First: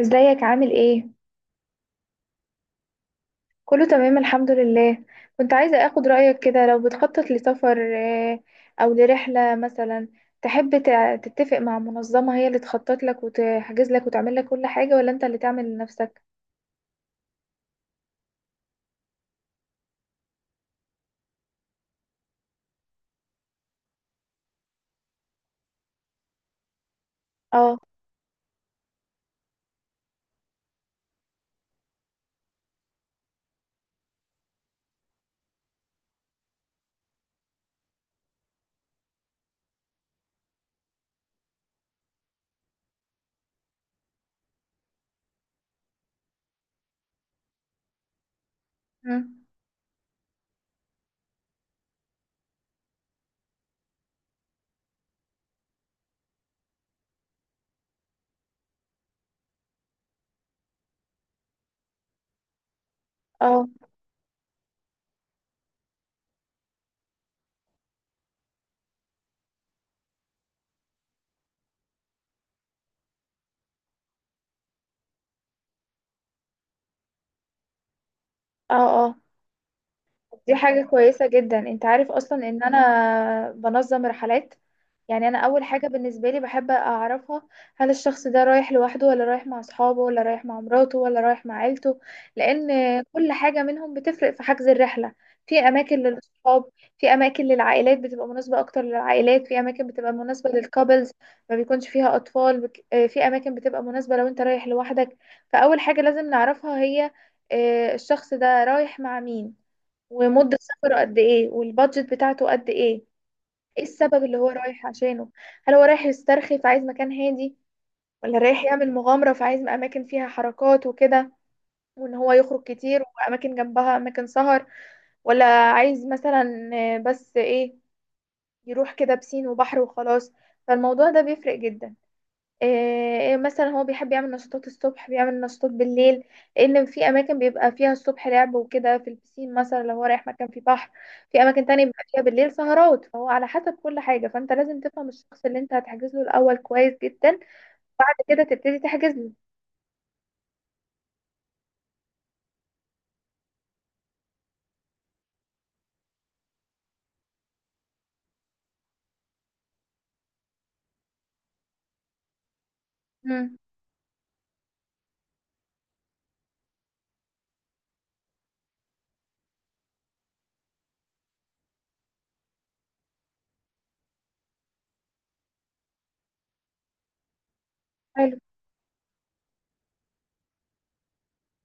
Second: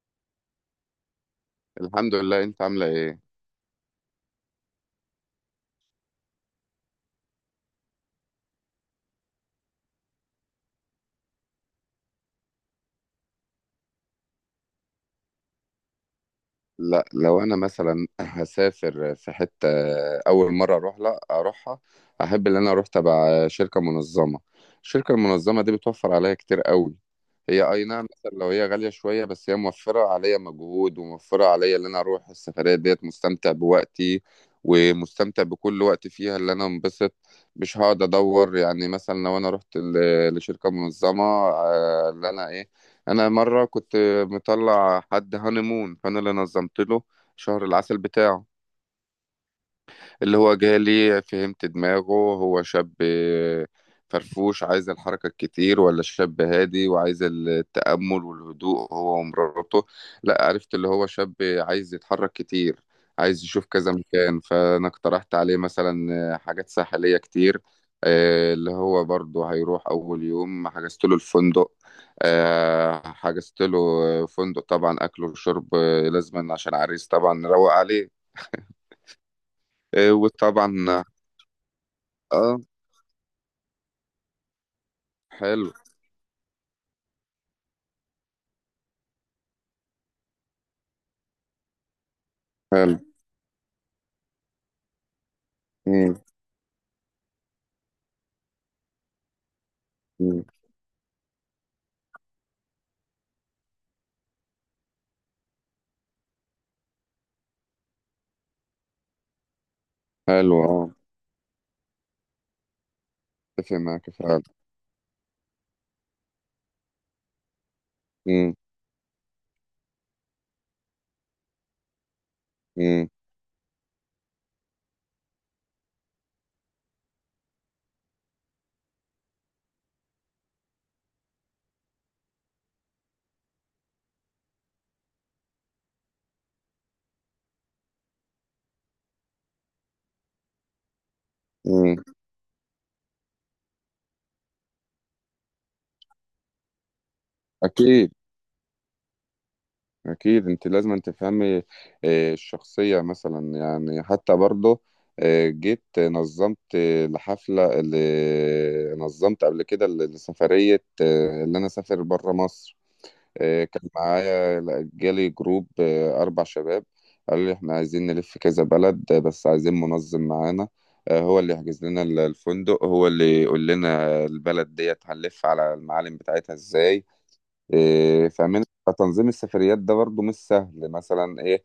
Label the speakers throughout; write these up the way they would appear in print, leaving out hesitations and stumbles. Speaker 1: ازيك عامل ايه؟
Speaker 2: الحمد لله. انت عامله ايه؟
Speaker 1: كله تمام الحمد لله. كنت عايزة اخد رأيك كده، لو بتخطط لسفر او لرحلة مثلا، تحب تتفق مع منظمة هي اللي تخطط لك وتحجز لك وتعمل لك كل حاجة، ولا انت اللي تعمل لنفسك؟
Speaker 2: لا، لو انا مثلا هسافر في حته اول مره اروح، لا اروحها، احب ان انا اروح تبع شركه منظمه. الشركه المنظمه دي بتوفر عليا كتير قوي. هي
Speaker 1: اه.
Speaker 2: اي نعم مثلا لو هي غاليه شويه، بس هي موفره عليا مجهود، وموفره عليا ان انا اروح السفريه ديت مستمتع بوقتي، ومستمتع بكل وقت فيها اللي انا انبسط. مش هقعد ادور، يعني مثلا لو انا رحت لشركه منظمه اللي انا ايه. انا مره كنت مطلع حد هانيمون، فانا اللي نظمت له شهر العسل بتاعه.
Speaker 1: مم.
Speaker 2: اللي هو جالي فهمت دماغه، هو شاب فرفوش عايز الحركة الكتير، ولا شاب هادي وعايز التأمل والهدوء هو ومراته. لا، عرفت اللي هو شاب عايز يتحرك كتير، عايز يشوف
Speaker 1: اه
Speaker 2: كذا مكان، فأنا اقترحت عليه مثلا حاجات ساحلية كتير. اللي هو برضه هيروح أول يوم حجزت له الفندق. حجزت له فندق، طبعا أكل وشرب، لازما عشان عريس طبعا نروق عليه.
Speaker 1: اه اه. دي حاجة
Speaker 2: وطبعا.
Speaker 1: كويسة جدا، انت عارف اصلا
Speaker 2: اه،
Speaker 1: ان انا بنظم رحلات. يعني انا اول
Speaker 2: حلو
Speaker 1: حاجة بالنسبة لي بحب اعرفها، هل الشخص ده رايح لوحده، ولا رايح مع اصحابه، ولا رايح مع مراته، ولا رايح مع عيلته؟ لان
Speaker 2: حلو.
Speaker 1: كل حاجة منهم بتفرق في حجز الرحلة. في اماكن
Speaker 2: مم.
Speaker 1: للاصحاب، في اماكن للعائلات بتبقى مناسبة اكتر للعائلات، في اماكن بتبقى
Speaker 2: مم.
Speaker 1: مناسبة للكابلز ما بيكونش فيها اطفال، في اماكن بتبقى مناسبة لو انت رايح لوحدك. فاول حاجة لازم نعرفها هي الشخص ده رايح مع مين،
Speaker 2: حلو،
Speaker 1: ومدة
Speaker 2: اه.
Speaker 1: سفره قد ايه، والبادجت بتاعته قد ايه.
Speaker 2: اتفق
Speaker 1: ايه
Speaker 2: معاك
Speaker 1: السبب اللي
Speaker 2: فعلا.
Speaker 1: هو رايح عشانه؟ هل هو رايح يسترخي فعايز مكان هادي، ولا
Speaker 2: مم.
Speaker 1: رايح يعمل مغامرة فعايز أماكن فيها حركات وكده، وإن هو يخرج كتير
Speaker 2: مم.
Speaker 1: وأماكن جنبها أماكن سهر، ولا عايز مثلا بس إيه، يروح كده بسين وبحر وخلاص. فالموضوع ده بيفرق جدا. إيه مثلا، هو بيحب يعمل نشاطات الصبح، بيعمل نشاطات بالليل؟ لان في اماكن بيبقى فيها الصبح لعب وكده في البسين مثلا، لو هو رايح مكان فيه بحر. في اماكن تانية
Speaker 2: مم.
Speaker 1: بيبقى فيها بالليل سهرات، فهو على حسب كل حاجة. فانت لازم تفهم الشخص اللي انت هتحجز له الاول كويس جدا،
Speaker 2: اكيد.
Speaker 1: بعد كده تبتدي تحجز له.
Speaker 2: اكيد انت لازم أن تفهمي الشخصيه، مثلا يعني حتى برضه. جيت نظمت الحفله اللي نظمت قبل كده لسفريه اللي انا اسافر بره مصر.
Speaker 1: مم.
Speaker 2: كان معايا، جالي جروب 4 شباب. قالوا لي إحنا عايزين نلف كذا بلد، بس عايزين منظم معانا. هو اللي يحجز لنا الفندق، هو اللي يقول لنا البلد ديت هنلف على المعالم بتاعتها إزاي،
Speaker 1: حلو.
Speaker 2: فاهمين. فتنظيم السفريات ده برضو مش سهل، مثلا إيه.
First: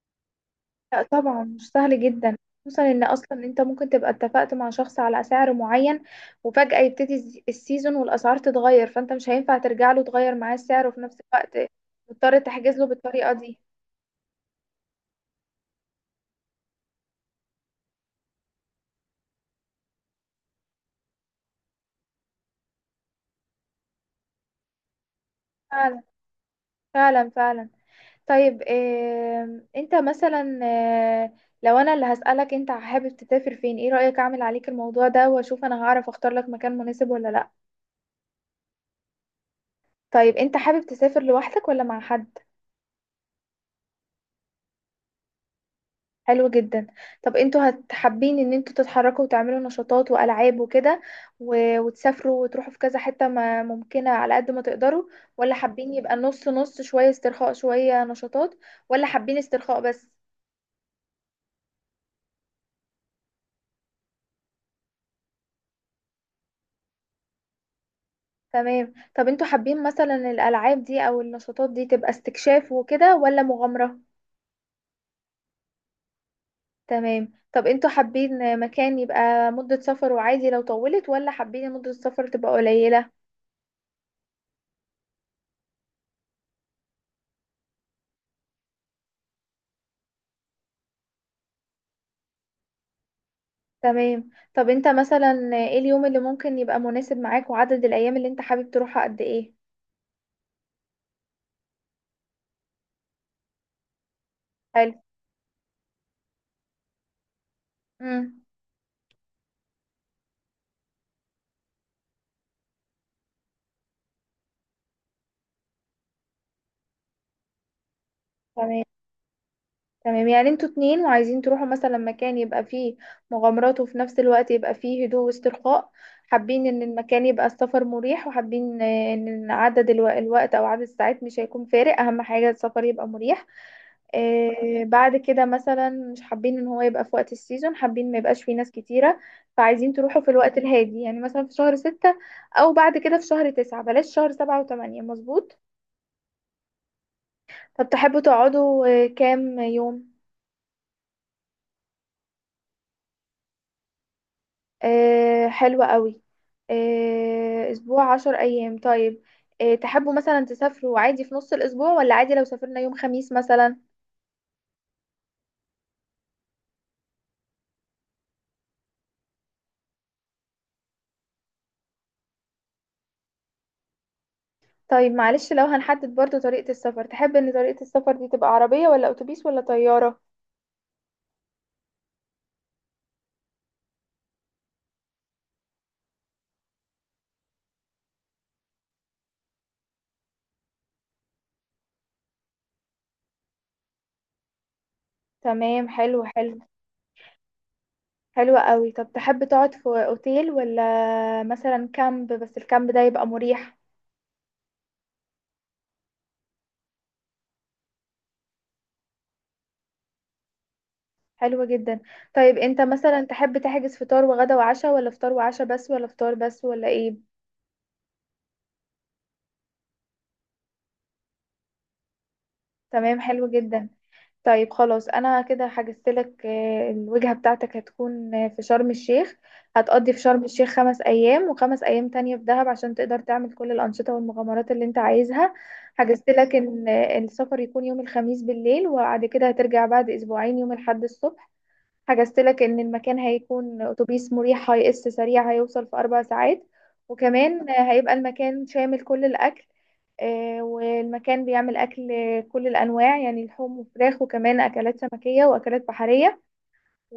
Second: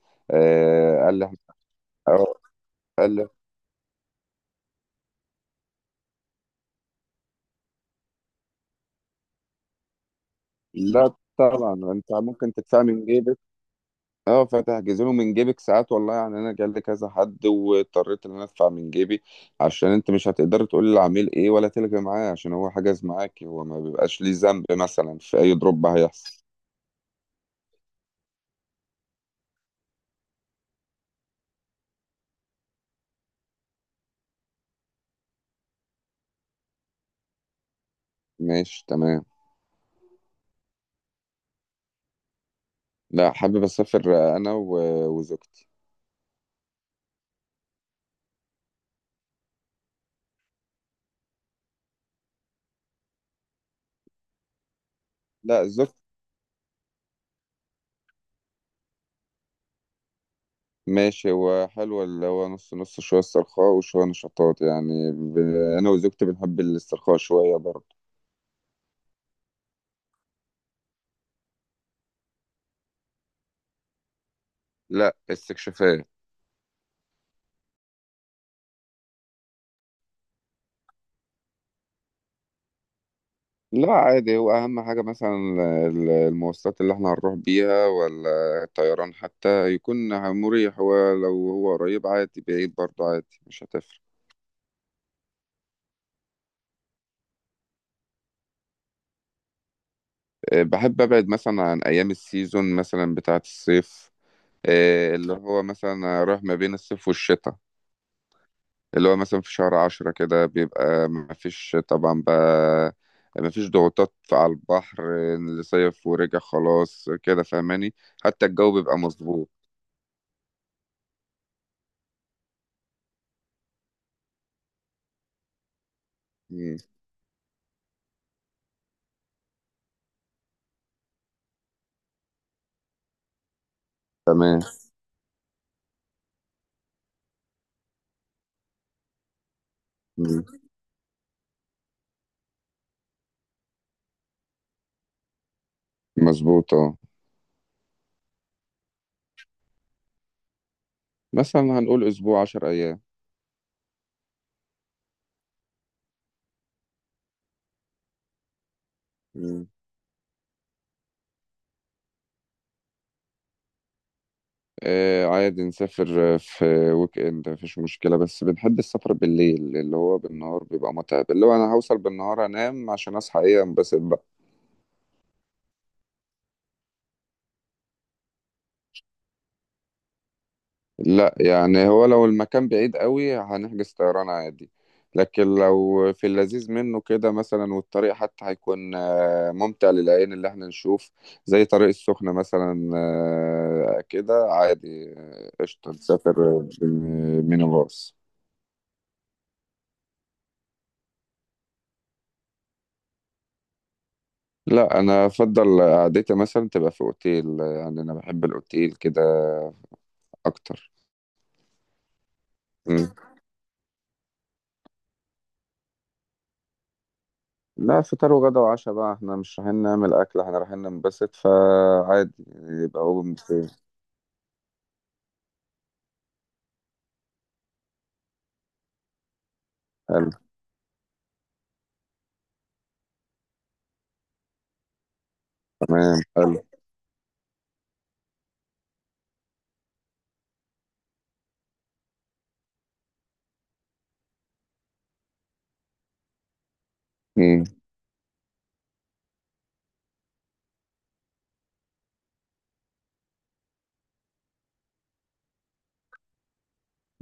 Speaker 1: لا
Speaker 2: آه، قال لي
Speaker 1: طبعا
Speaker 2: إحنا-
Speaker 1: مش سهل
Speaker 2: أو-
Speaker 1: جدا، خصوصا ان
Speaker 2: قال لي.
Speaker 1: اصلا انت ممكن تبقى اتفقت مع شخص على سعر معين، وفجأة يبتدي السيزون والاسعار تتغير، فانت مش هينفع ترجع له تغير معاه السعر، وفي
Speaker 2: لا،
Speaker 1: نفس الوقت
Speaker 2: طبعا أنت
Speaker 1: مضطر
Speaker 2: ممكن
Speaker 1: تحجز
Speaker 2: تدفع
Speaker 1: له
Speaker 2: من
Speaker 1: بالطريقة
Speaker 2: جيبك.
Speaker 1: دي.
Speaker 2: اه، فتحجز له من جيبك ساعات، والله يعني انا جالي كذا حد واضطريت ان انا ادفع من جيبي، عشان انت مش هتقدر تقول للعميل ايه ولا تلغي معاه، عشان هو حجز معاك، هو ما بيبقاش ليه ذنب مثلا في اي دروب
Speaker 1: فعلا.
Speaker 2: هيحصل.
Speaker 1: فعلا فعلا. طيب إيه انت مثلا، لو انا اللي هسألك، انت حابب تسافر فين؟ ايه رأيك اعمل عليك الموضوع ده واشوف انا هعرف اختار لك مكان مناسب ولا لا؟
Speaker 2: ماشي، تمام.
Speaker 1: طيب انت حابب تسافر لوحدك ولا مع حد؟
Speaker 2: لا، حابب اسافر انا وزوجتي.
Speaker 1: حلو جدا. طب انتوا هتحبين ان انتوا تتحركوا وتعملوا نشاطات والعاب وكده، وتسافروا وتروحوا في كذا حتة ما ممكنة على قد ما تقدروا، ولا
Speaker 2: لا،
Speaker 1: حابين
Speaker 2: زوجتي.
Speaker 1: يبقى نص نص، شوية استرخاء شوية نشاطات، ولا حابين استرخاء بس؟
Speaker 2: ماشي، هو حلو اللي هو نص نص شوية استرخاء وشوية نشاطات، يعني انا وزوجتي بنحب الاسترخاء شوية برضه.
Speaker 1: تمام. طب انتوا حابين مثلا الالعاب دي او النشاطات دي تبقى استكشاف وكده ولا مغامرة؟
Speaker 2: لا، استكشافات.
Speaker 1: تمام. طب انتوا حابين مكان يبقى مدة سفر وعادي لو طولت، ولا حابين مدة السفر تبقى قليلة؟
Speaker 2: لا، عادي هو، أهم حاجة مثلا المواصلات اللي احنا هنروح بيها، ولا الطيران حتى يكون مريح، ولو هو قريب عادي، بعيد برضه عادي، مش هتفرق.
Speaker 1: تمام. طب انت مثلا ايه اليوم اللي ممكن يبقى مناسب معاك، وعدد الايام اللي انت حابب تروحها قد ايه؟
Speaker 2: بحب أبعد مثلا عن أيام السيزون مثلا بتاعة الصيف،
Speaker 1: حلو.
Speaker 2: اللي هو مثلا رايح ما بين الصيف والشتاء.
Speaker 1: امم.
Speaker 2: اللي هو مثلا في شهر 10 كده بيبقى مفيش طبعا بقى، مفيش ضغوطات على البحر اللي صيف ورجع خلاص، كده فاهماني، حتى الجو
Speaker 1: تمام.
Speaker 2: بيبقى مظبوط.
Speaker 1: تمام، يعني انتوا اتنين وعايزين تروحوا مثلا مكان يبقى فيه مغامرات، وفي نفس الوقت يبقى فيه هدوء واسترخاء. حابين
Speaker 2: مم.
Speaker 1: ان المكان يبقى السفر مريح، وحابين ان عدد الوقت او عدد الساعات مش هيكون فارق، اهم حاجة السفر يبقى مريح.
Speaker 2: تمام،
Speaker 1: بعد كده مثلا مش حابين ان هو يبقى في وقت السيزون، حابين ما يبقاش فيه ناس كتيرة. فعايزين تروحوا في الوقت الهادي، يعني مثلا في شهر ستة او بعد كده في شهر تسعة، بلاش شهر سبعة وثمانية. مظبوط.
Speaker 2: مظبوط، اه.
Speaker 1: طب تحبوا تقعدوا كام يوم؟
Speaker 2: مثلا هنقول اسبوع، 10 ايام.
Speaker 1: حلوة قوي. اسبوع 10 ايام، طيب.
Speaker 2: مم.
Speaker 1: تحبوا مثلا تسافروا عادي في نص الاسبوع، ولا عادي لو سافرنا يوم خميس مثلا؟
Speaker 2: آه، عادي نسافر. في ويك اند مفيش مشكلة، بس بنحب السفر بالليل، اللي هو بالنهار بيبقى متعب، اللي هو انا هوصل بالنهار انام عشان اصحى ايه انبسط.
Speaker 1: طيب معلش، لو هنحدد برضو طريقة السفر، تحب ان طريقة السفر دي تبقى عربية ولا اتوبيس ولا طيارة؟
Speaker 2: لا، يعني هو لو المكان بعيد قوي هنحجز طيران عادي، لكن لو في اللذيذ منه كده مثلا والطريق حتى هيكون ممتع للعين اللي احنا نشوف، زي طريق السخنة مثلا، كده عادي،
Speaker 1: تمام.
Speaker 2: قشطة
Speaker 1: حلو حلو.
Speaker 2: نسافر بالمينيباص.
Speaker 1: حلو قوي. طب تحب تقعد في اوتيل، ولا مثلا كامب بس الكامب ده يبقى مريح؟
Speaker 2: لا، انا افضل قعدتي مثلا تبقى في اوتيل، يعني انا بحب الاوتيل كده اكتر.
Speaker 1: حلو جدا. طيب انت
Speaker 2: مم.
Speaker 1: مثلا تحب تحجز فطار وغدا وعشاء، ولا فطار وعشاء بس، ولا فطار بس، ولا ايه؟
Speaker 2: لا، فطار وغدا وعشاء بقى، احنا مش رايحين نعمل اكل، احنا رايحين ننبسط فعادي، يبقى هو.
Speaker 1: تمام. حلو جدا. طيب خلاص، انا كده حجزت لك، الوجهة بتاعتك هتكون في شرم الشيخ. هتقضي في شرم الشيخ 5 ايام، وخمس ايام تانية في دهب، عشان تقدر تعمل كل الانشطة والمغامرات اللي انت عايزها.
Speaker 2: تمام،
Speaker 1: حجزت لك
Speaker 2: حلو.
Speaker 1: ان السفر يكون يوم الخميس بالليل، وبعد كده هترجع بعد اسبوعين يوم الاحد الصبح. حجزت لك ان المكان هيكون اتوبيس مريح، هيقص سريع، هيوصل في 4 ساعات،
Speaker 2: مم.
Speaker 1: وكمان هيبقى المكان شامل كل الاكل. والمكان بيعمل اكل كل الانواع، يعني لحوم وفراخ، وكمان اكلات سمكيه واكلات بحريه.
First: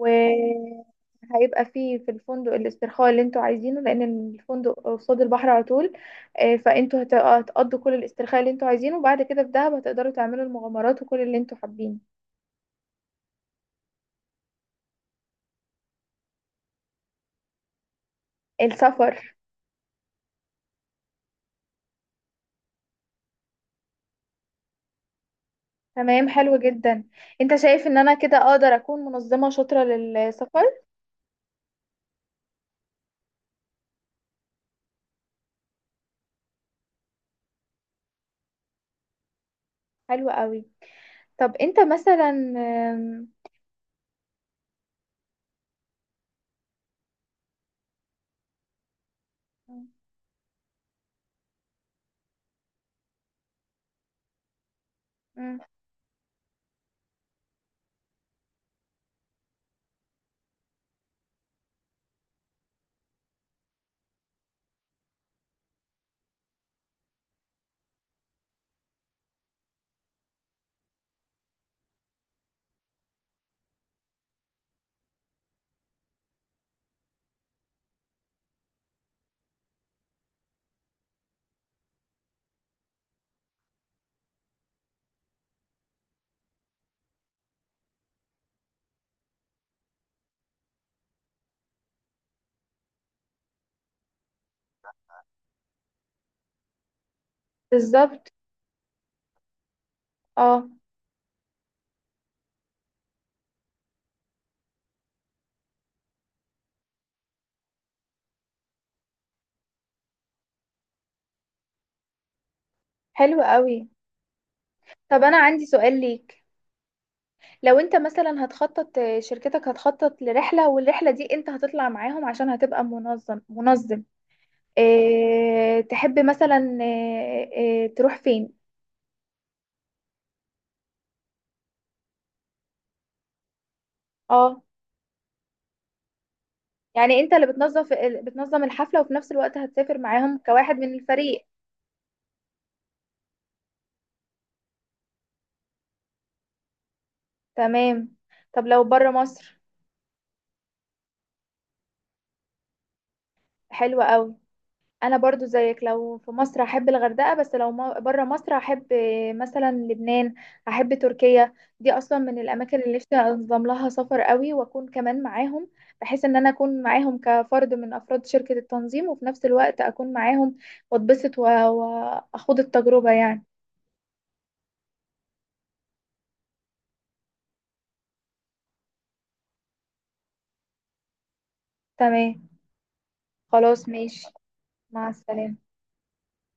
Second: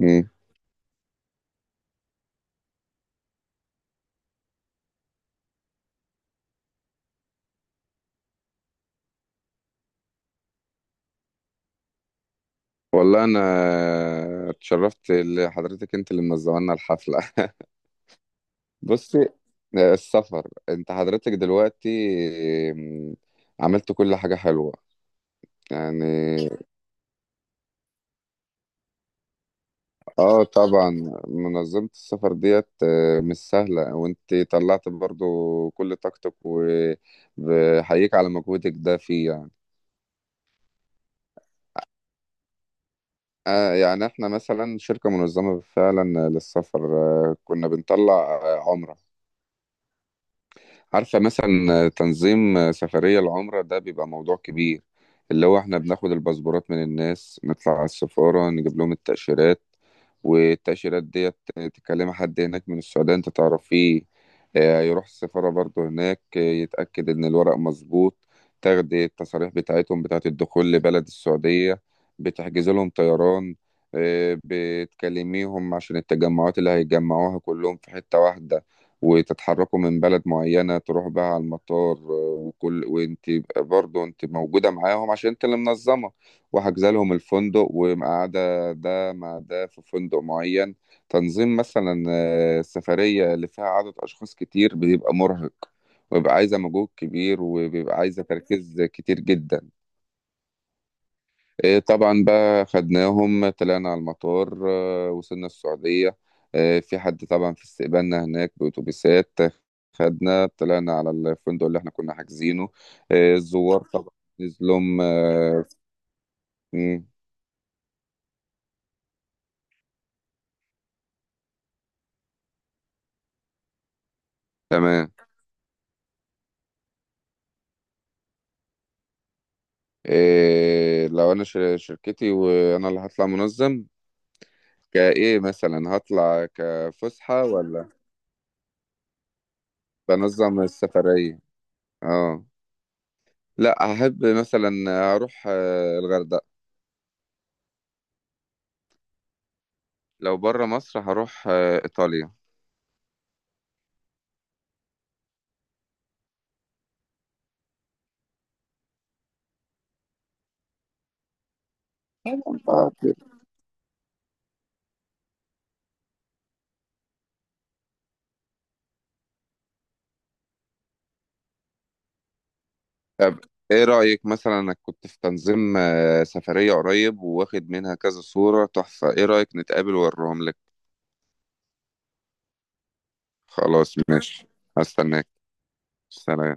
Speaker 2: مم.
Speaker 1: فيه في الفندق الاسترخاء اللي انتوا عايزينه، لان الفندق قصاد البحر على طول. فانتوا هتقضوا كل الاسترخاء اللي انتوا عايزينه، وبعد كده في دهب هتقدروا تعملوا المغامرات وكل اللي انتوا حابين.
Speaker 2: والله انا اتشرفت لحضرتك، انت اللي منظمه لنا الحفله. بصي،
Speaker 1: السفر.
Speaker 2: السفر انت حضرتك دلوقتي. مم. عملت كل حاجه حلوه يعني.
Speaker 1: تمام. حلو جدا. انت شايف ان انا كده اقدر اكون منظمة شاطرة
Speaker 2: اه،
Speaker 1: للسفر؟
Speaker 2: طبعا. منظمه السفر ديت مش سهله، وانت طلعت برضو كل طاقتك، وبحييك على مجهودك ده فيه يعني.
Speaker 1: حلو قوي. طب انت مثلا
Speaker 2: يعني احنا مثلا شركة منظمة فعلا للسفر، كنا بنطلع عمرة. عارفة مثلا تنظيم سفرية العمرة ده بيبقى موضوع كبير، اللي هو
Speaker 1: أم،
Speaker 2: احنا بناخد الباسبورات من الناس، نطلع على السفارة نجيب لهم التأشيرات، والتأشيرات ديت تكلم حد هناك من السعودية انت تعرفيه، يروح السفارة برضه هناك يتأكد ان الورق مظبوط، تاخد التصاريح بتاعتهم بتاعت الدخول لبلد السعودية، بتحجز لهم طيران، بتكلميهم عشان التجمعات اللي هيتجمعوها كلهم في حتة واحدة، وتتحركوا من بلد معينة تروح بقى على المطار، وكل وانت يبقى برضه انت موجودة معاهم عشان انت اللي منظمة، وحاجزة لهم الفندق ومقعدة ده مع ده في فندق معين. تنظيم مثلا سفرية اللي فيها عدد أشخاص كتير بيبقى مرهق، وبيبقى عايزة مجهود كبير، وبيبقى عايزة
Speaker 1: بالظبط.
Speaker 2: تركيز كتير جدا.
Speaker 1: اه.
Speaker 2: إيه طبعا بقى خدناهم طلعنا على المطار، وصلنا السعودية، في حد طبعا في استقبالنا هناك بأتوبيسات، خدنا طلعنا على الفندق اللي احنا كنا حاجزينه،
Speaker 1: حلو قوي.
Speaker 2: الزوار طبعا نزلهم.
Speaker 1: طب انا عندي سؤال ليك،
Speaker 2: مم.
Speaker 1: لو انت مثلا هتخطط، شركتك هتخطط لرحلة، والرحلة دي انت هتطلع معاهم عشان هتبقى منظم.
Speaker 2: تمام.
Speaker 1: اه تحب مثلا، اه تروح فين؟
Speaker 2: إيه لو أنا شركتي وأنا اللي هطلع منظم،
Speaker 1: اه.
Speaker 2: كإيه مثلا هطلع
Speaker 1: يعني انت
Speaker 2: كفسحة
Speaker 1: اللي بتنظم،
Speaker 2: ولا؟
Speaker 1: بتنظم الحفلة، وفي نفس الوقت هتسافر معاهم
Speaker 2: بنظم
Speaker 1: كواحد من
Speaker 2: السفرية.
Speaker 1: الفريق؟
Speaker 2: اه. لا، أحب مثلا أروح الغردقة.
Speaker 1: تمام. طب لو بره مصر؟
Speaker 2: لو بره مصر هروح إيطاليا.
Speaker 1: حلوة قوي. انا برضو زيك، لو في مصر احب الغردقة، بس لو بره مصر احب مثلا لبنان، احب تركيا. دي اصلا من الاماكن
Speaker 2: طبعاً.
Speaker 1: اللي نفسي انظم لها سفر قوي، واكون كمان معاهم، بحيث ان انا اكون معاهم كفرد من افراد شركة التنظيم، وفي نفس الوقت اكون معاهم واتبسط واخوض التجربة
Speaker 2: طب
Speaker 1: يعني.
Speaker 2: إيه رأيك مثلا، أنا كنت في تنظيم سفرية قريب، وواخد منها كذا صورة تحفة، إيه رأيك نتقابل وأوريهم لك؟
Speaker 1: تمام. خلاص
Speaker 2: خلاص،
Speaker 1: ماشي.
Speaker 2: ماشي.
Speaker 1: مع
Speaker 2: هستناك.
Speaker 1: السلامة.
Speaker 2: سلام.